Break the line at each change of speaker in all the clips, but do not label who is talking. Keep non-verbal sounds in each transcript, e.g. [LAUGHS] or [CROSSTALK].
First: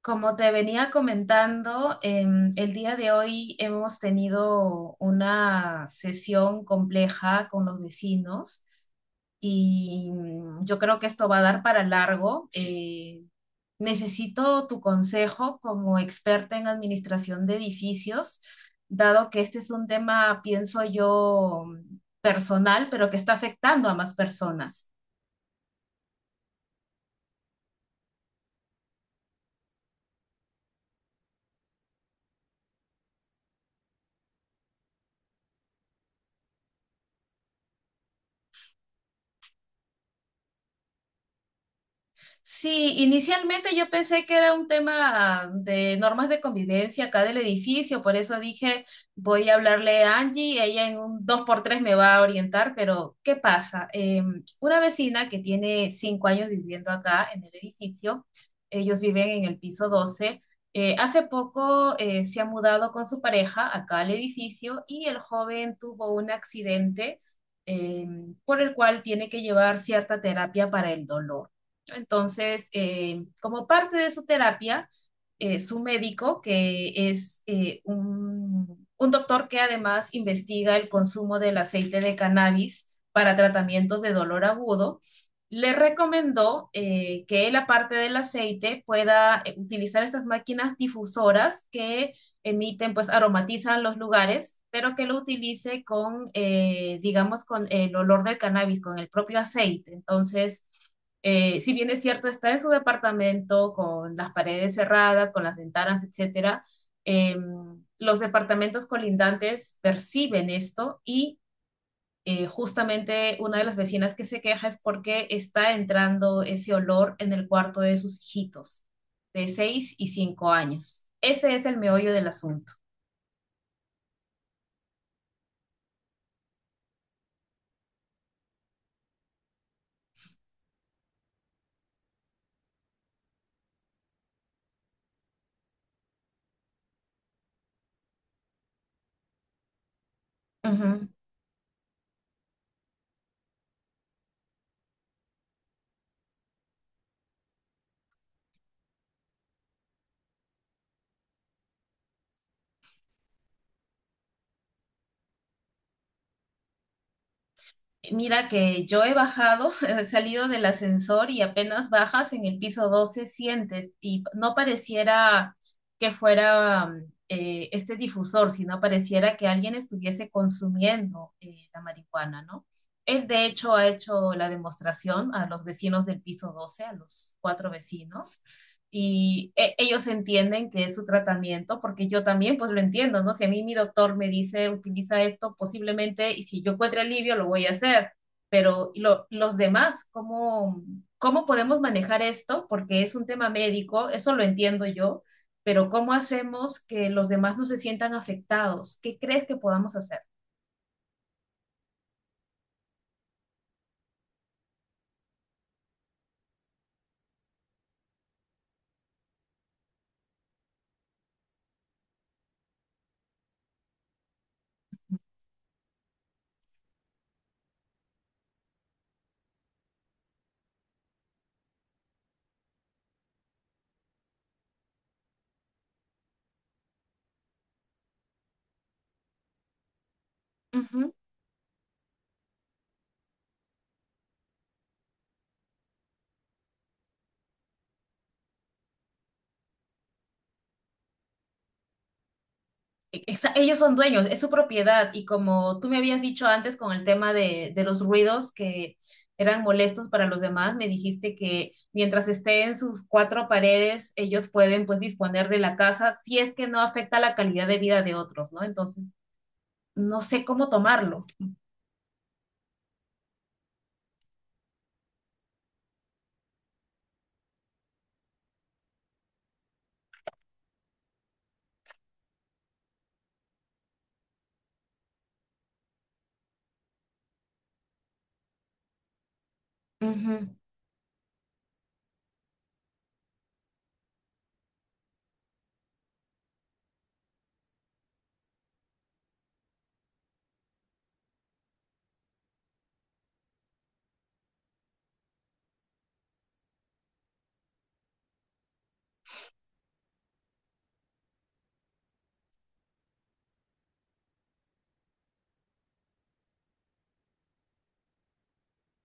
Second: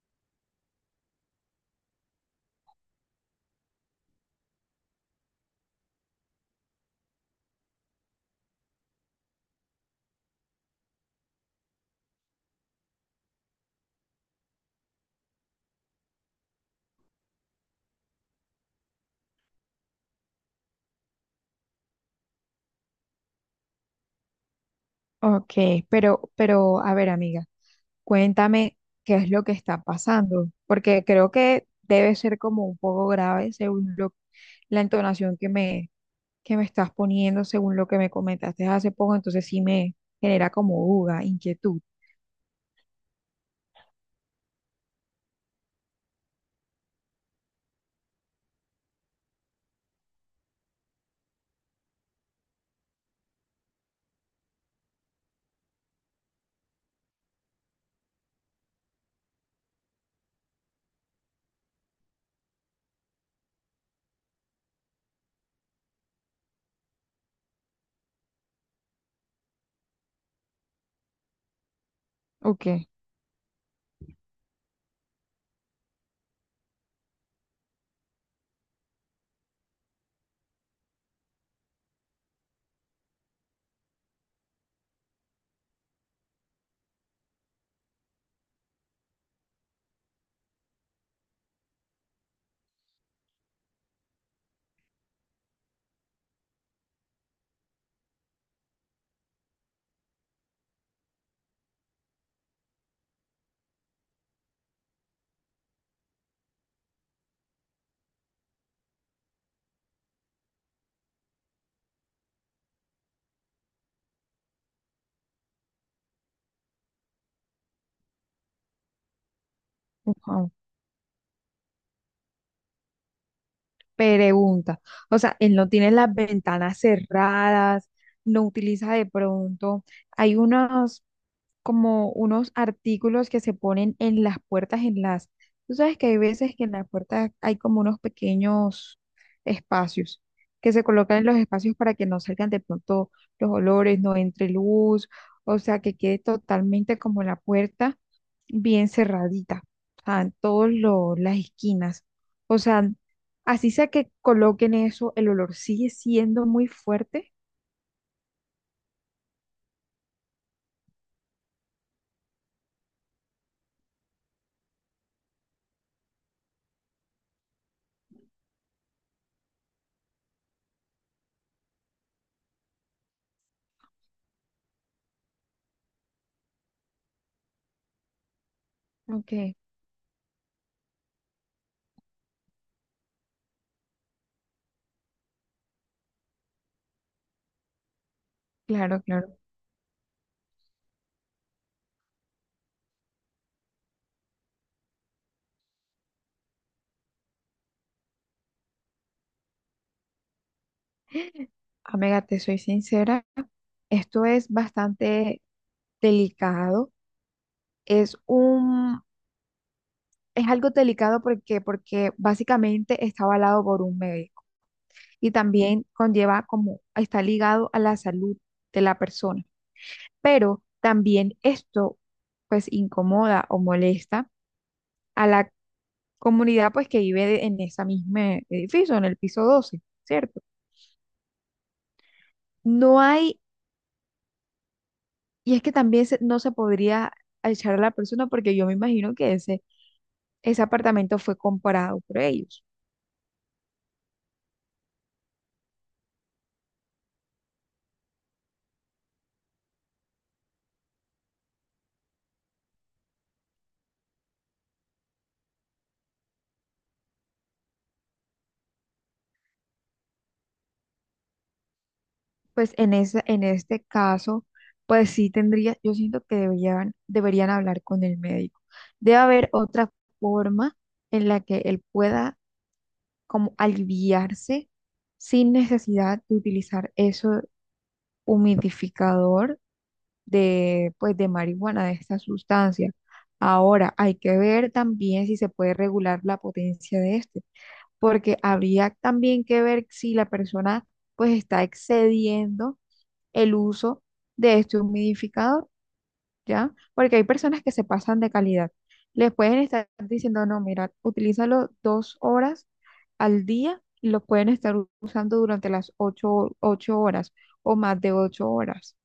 Como te venía comentando, el día de hoy hemos tenido una sesión compleja con los vecinos y yo creo que esto va a dar para largo. Necesito tu consejo como experta en administración de edificios, dado que este es un tema, pienso yo, personal, pero que está afectando a más personas.
Ok, pero, a ver, amiga, cuéntame qué es lo que está pasando, porque creo que debe ser como un poco grave según la entonación que que me estás poniendo, según lo que me comentaste hace poco, entonces sí me genera como duda, inquietud.
Sí, inicialmente yo pensé que era un tema de normas de convivencia acá del edificio, por eso dije, voy a hablarle a Angie, ella en un dos por tres me va a orientar, pero ¿qué pasa? Una vecina que tiene 5 años viviendo acá en el edificio, ellos viven en el piso 12, hace poco se ha mudado con su pareja acá al edificio y el joven tuvo un accidente eh, por el cual tiene que llevar cierta terapia para el dolor.
Ok,
Entonces, como parte de su terapia, su médico, que es un doctor que además investiga el consumo del aceite de cannabis para tratamientos de dolor agudo, le recomendó que él, aparte del aceite, pueda utilizar estas máquinas difusoras que emiten, pues aromatizan los lugares, pero que lo utilice con, digamos, con el olor del cannabis, con el propio aceite. Entonces, si bien es cierto, está en su departamento con las paredes cerradas, con las ventanas, etcétera, eh, los departamentos colindantes perciben esto y justamente una de las vecinas que se queja es porque está entrando ese olor en el cuarto de sus hijitos de seis y cinco
ujú.
años. Ese es el meollo del asunto.
Pregunta. O sea, él no tiene las ventanas cerradas, no utiliza de pronto. Hay unos. Como unos artículos que se ponen en las puertas, en las... Tú sabes que hay veces que en las puertas hay como unos pequeños espacios que se colocan en los espacios para que no salgan de pronto los olores, no entre luz, o sea, que quede totalmente como la puerta bien cerradita, o sea, en todas las esquinas. O sea, así sea que coloquen eso, el olor sigue siendo muy fuerte,
Mira que yo he bajado, [LAUGHS] he salido del ascensor y apenas bajas en el piso 12 sientes y no pareciera que fuera este difusor, sino pareciera que alguien estuviese consumiendo la marihuana, ¿no? Él de hecho ha hecho la demostración a los vecinos del piso 12, a los cuatro vecinos, y
aunque,
ellos entienden que es su tratamiento, porque yo también pues lo entiendo, ¿no? Si a mí mi doctor me dice utiliza esto posiblemente y si yo encuentro alivio lo voy a hacer, pero ¿y
claro, claro,
los demás? ¿Cómo podemos manejar esto? Porque es un tema médico, eso lo entiendo yo, pero ¿cómo hacemos que los demás no se sientan afectados? ¿Qué crees que podamos hacer?
amiga, te soy sincera. Esto es bastante delicado. Es un, es algo delicado porque básicamente está avalado por un médico y también conlleva como está ligado a la salud de la persona. Pero también esto pues incomoda o molesta a la comunidad pues que vive en ese mismo edificio, en el piso 12, ¿cierto? No hay, y es que también no se podría echar a la persona porque yo me imagino que ese apartamento fue comprado por ellos.
Ellos son dueños, es su propiedad. Y como tú me habías dicho antes con el tema de los ruidos que eran molestos para los demás, me dijiste que mientras esté en sus cuatro paredes, ellos pueden pues disponer de la casa si es que no afecta la calidad de vida de otros, ¿no? Entonces, no sé cómo tomarlo.
Pues en en este caso, pues sí tendría, yo siento que deberían hablar con el médico. Debe haber otra forma en la que él pueda como aliviarse sin necesidad de utilizar ese humidificador
Ujú,
de, pues, de marihuana, de esta sustancia. Ahora, hay que ver también si se puede regular la potencia de este, porque habría también que ver si la persona, pues, está excediendo el uso de este humidificador, ¿ya? Porque hay personas que se pasan de calidad. Les pueden estar diciendo, no, mira, utilízalo dos horas al día y lo pueden estar usando durante las 8, 8 horas o más de 8 horas.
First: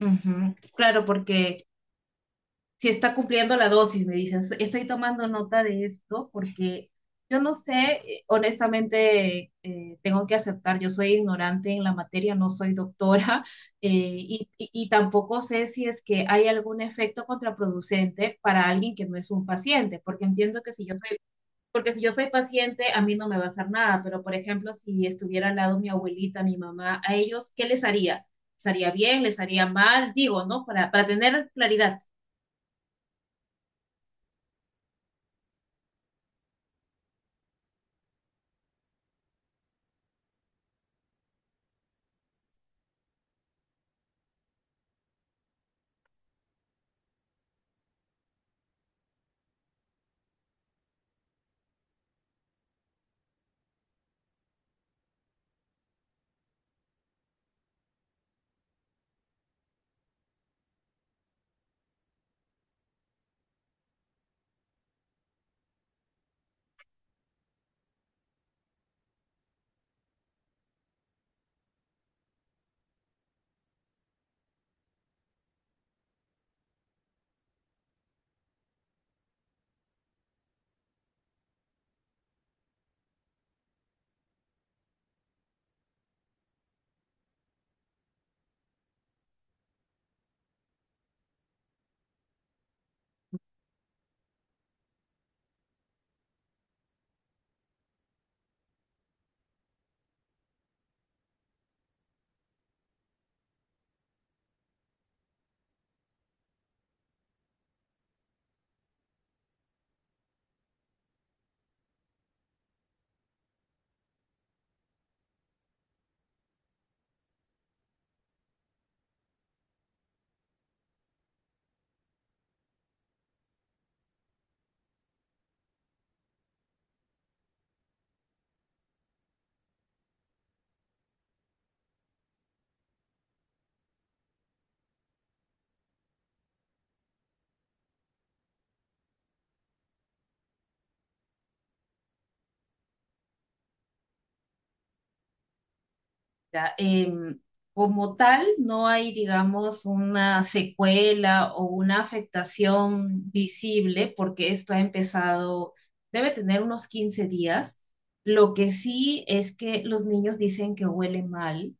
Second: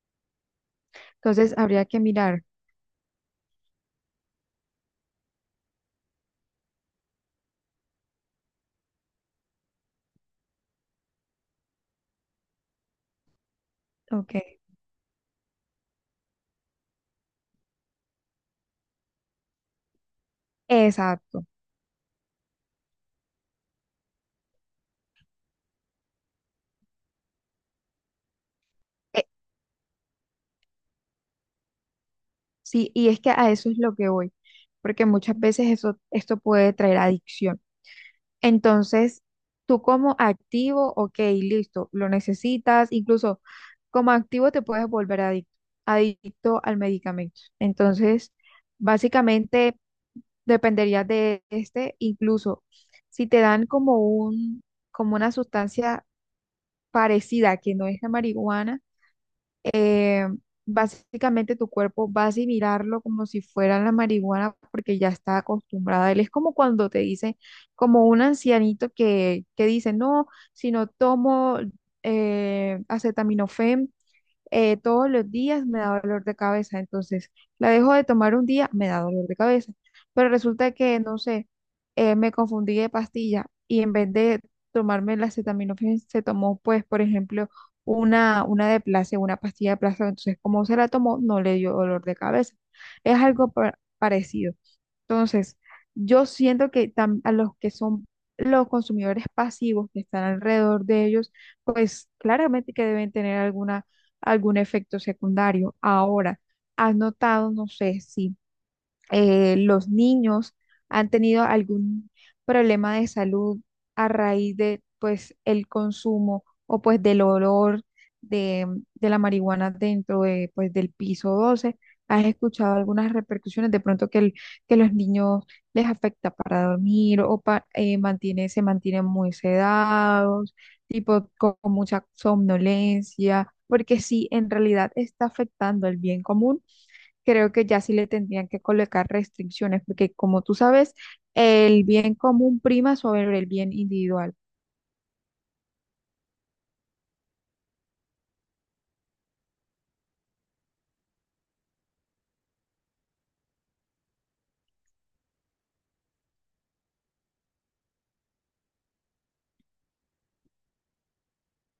ujú. Claro,
Entonces,
porque
habría que mirar,
si está cumpliendo la dosis, me dicen, estoy tomando nota de esto porque yo no sé, honestamente, tengo que aceptar, yo soy ignorante en la materia, no soy doctora [LAUGHS]
ok.
y tampoco sé si es que hay algún efecto contraproducente para alguien que no es un paciente, porque entiendo que si yo soy,
Exacto.
porque si yo soy paciente, a mí no me va a hacer nada, pero por ejemplo, si estuviera al lado mi abuelita, mi mamá, a ellos, ¿qué les haría? ¿Les haría
Eh,
bien? ¿Les haría mal? Digo, ¿no? Para tener claridad.
sí, y es que a eso es lo que voy, porque muchas veces eso, esto puede traer adicción. Entonces, tú como activo, ok, listo, lo necesitas, incluso como activo te puedes volver adicto, adicto al medicamento. Entonces, básicamente dependería de este, incluso si te dan como como una sustancia parecida que no es la marihuana eh, básicamente tu cuerpo va a asimilarlo como si fuera la marihuana porque ya está acostumbrada. Él es como cuando te dice, como un ancianito que dice, no, si no tomo acetaminofén, todos los días me da dolor de cabeza, entonces la dejo de tomar un día, me da dolor de cabeza, pero resulta que, no sé, me confundí de pastilla y en vez de tomarme la acetaminofén se tomó, pues, por ejemplo, una de placebo, una pastilla de placebo, entonces como se la tomó, no le dio dolor de cabeza. Es algo parecido. Entonces, yo siento que a los que son los consumidores pasivos que están alrededor de ellos, pues claramente que deben tener algún efecto secundario. Ahora, has notado, no sé si los niños han tenido algún problema de salud a raíz de pues el consumo o pues del olor de, de la marihuana dentro de, pues, del piso 12. ¿Has escuchado algunas repercusiones de pronto que, que los niños les afecta para dormir o mantiene, se mantienen muy sedados, tipo con mucha somnolencia? Porque sí, en realidad está afectando el bien común, creo que ya sí le tendrían que colocar restricciones, porque como tú sabes, el bien común prima sobre el bien individual.
Ya, como tal, no hay, digamos, una secuela o una afectación visible porque esto ha empezado, debe tener unos 15 días. Lo que sí es que los niños dicen que huele mal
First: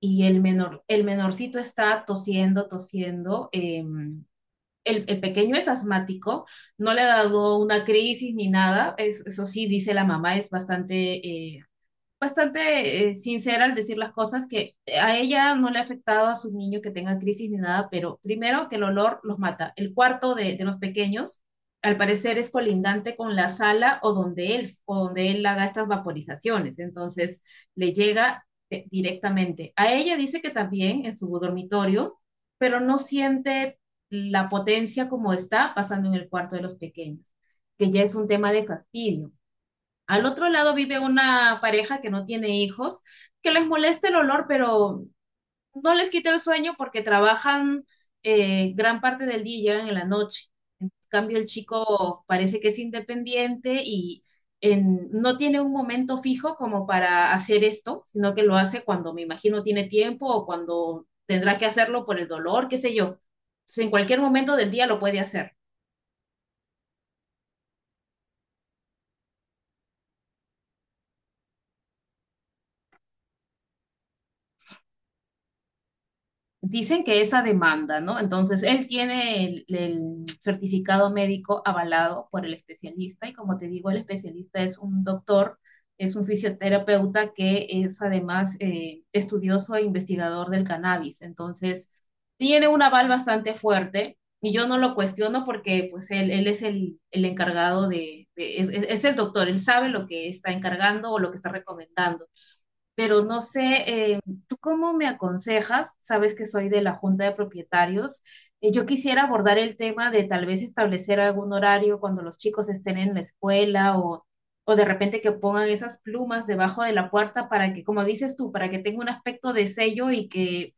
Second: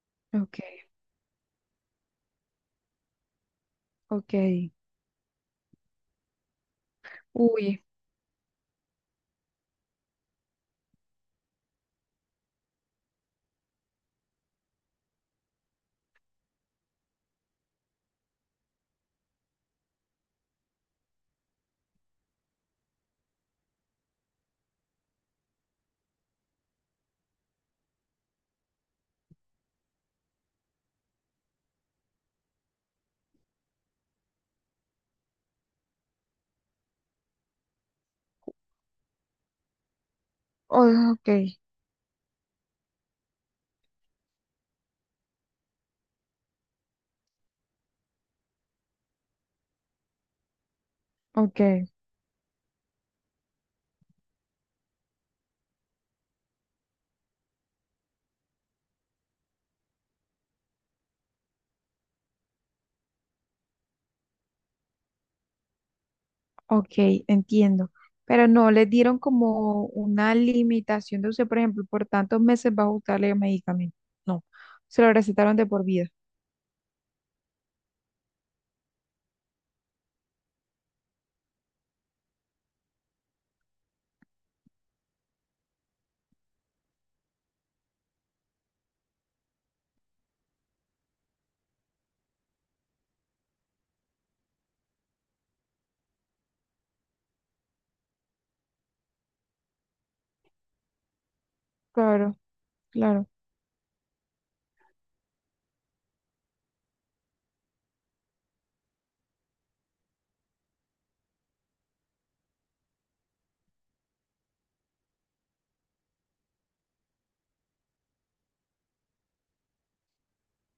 y el
Ok,
menor, el menorcito está tosiendo, tosiendo. em,
ok.
el, el pequeño es asmático, no le ha dado
Uy,
una crisis ni nada. Eso sí, dice la mamá, es bastante eh, bastante sincera al decir las cosas, que a ella no le ha afectado a sus niños que tengan crisis ni nada, pero primero que el olor los mata. El cuarto de los pequeños, al parecer, es colindante con la sala o donde él haga estas vaporizaciones, entonces le llega directamente. A ella dice que también en su dormitorio, pero no siente la potencia como está pasando en el cuarto de los pequeños, que ya es un tema de fastidio. Al otro lado vive
oh, ok,
una pareja que no tiene hijos, que les molesta el olor, pero no les quita el sueño porque trabajan gran parte del día y llegan en la noche. En cambio, el
ok,
chico parece que es independiente y no tiene un momento fijo como para hacer esto, sino que lo hace cuando me imagino tiene tiempo o cuando tendrá que hacerlo por el dolor, qué sé yo. Entonces, en cualquier momento del día lo puede hacer.
ok, entiendo. Pero no, les dieron como una limitación de uso, por ejemplo, por tantos meses va a usarle el medicamento. No, se lo recetaron de por vida.
Dicen que esa demanda, ¿no? Entonces, él tiene el certificado médico avalado por el especialista y como te digo, el especialista es un doctor, es un fisioterapeuta que es además estudioso e investigador del cannabis. Entonces, tiene un aval bastante fuerte y yo no lo cuestiono porque pues él es el encargado es el doctor, él sabe lo que está encargando o lo que está recomendando,
Claro,
pero
claro.
no sé, eh, ¿tú cómo me aconsejas? Sabes que soy de la Junta de Propietarios. Yo quisiera abordar el tema de tal vez establecer algún horario cuando los chicos estén en la escuela, o de repente que pongan esas plumas debajo de la puerta para que, como dices tú, para que tenga un aspecto de sello y que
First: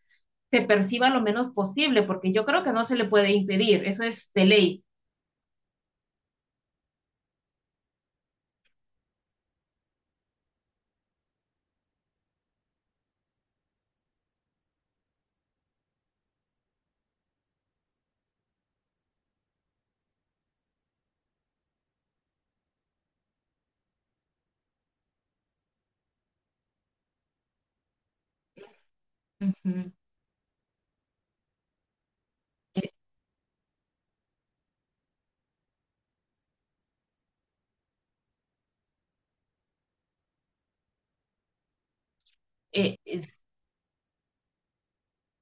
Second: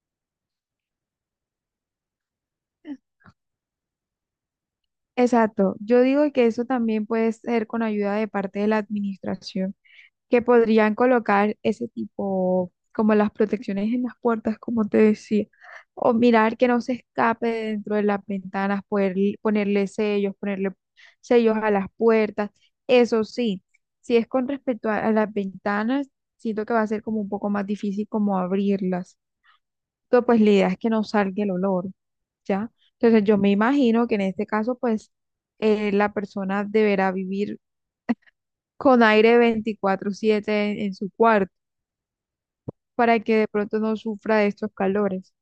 se perciba lo menos posible, porque yo creo que no se le puede impedir, eso es de ley.
Exacto. Yo digo que eso también puede ser con ayuda de parte de la administración que podrían colocar ese tipo, como las protecciones en las puertas, como te decía, o mirar que no se escape dentro de las ventanas, poder, ponerle sellos a las puertas. Eso sí, si es con respecto a las ventanas, siento que va a ser como un poco más difícil como abrirlas.
Ujú.
Entonces, pues la idea es que no salga el olor, ¿ya?
Eh,
Entonces, yo me imagino que en este caso, pues, la persona deberá vivir con aire 24/7 en su cuarto
eh,
para
es-
que de pronto no sufra de estos calores.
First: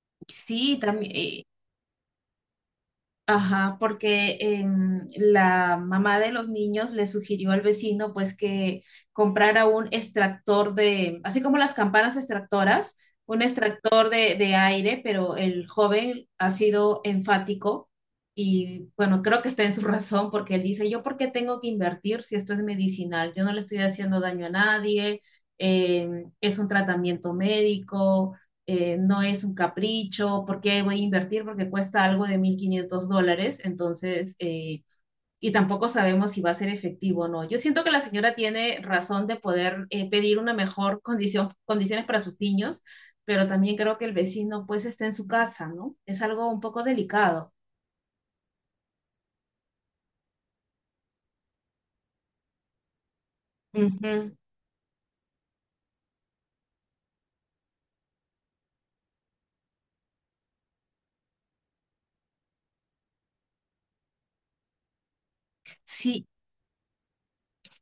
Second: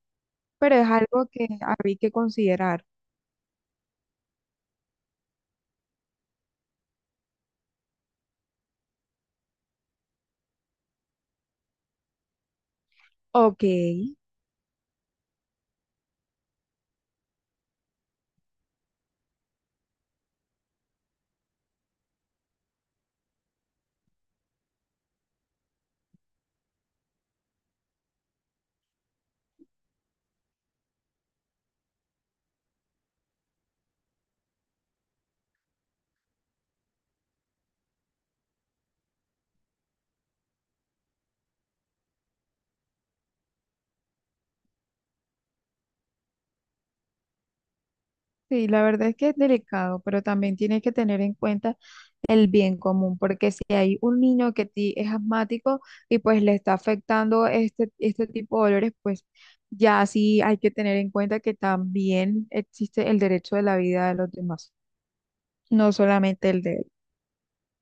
Pero
sí,
es algo
también.
que habría que considerar.
Ajá, porque la mamá de los niños le sugirió al vecino pues que comprara un extractor de, así como las campanas extractoras, un
Ok,
extractor
sí,
de aire, pero el joven ha sido enfático y bueno, creo que está en su razón porque él dice, yo por qué tengo que invertir si esto es medicinal, yo no le estoy haciendo daño a nadie, es un tratamiento médico, no es un capricho, ¿por qué voy a invertir? Porque cuesta algo de 1.500 dólares, entonces, y tampoco sabemos si va a ser efectivo o no. Yo siento que la señora tiene razón de poder pedir una mejor condición, condiciones para sus niños, pero también creo que el vecino pues está en su casa, ¿no? Es algo un poco delicado.
la verdad es que es delicado, pero también tienes que tener en cuenta el bien común, porque si hay un
Ujú.
niño que ti es asmático y pues le está afectando este, este tipo de dolores, pues ya sí hay que tener en cuenta que también existe el derecho de la vida de los demás, no
Sí,
solamente el de él.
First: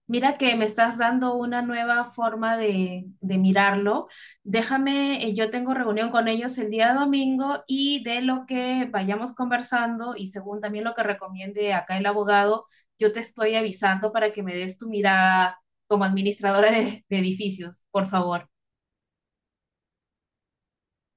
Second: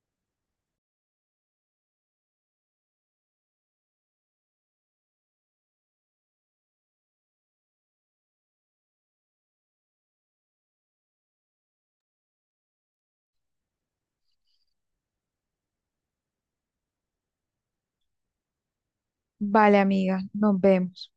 mira que me estás dando una nueva forma de mirarlo. Déjame, yo tengo reunión con ellos el día domingo y de lo que vayamos conversando y según también lo que recomiende acá el abogado, yo te estoy avisando para que me des tu mirada como administradora de edificios, por favor.
Vale, amiga, nos vemos.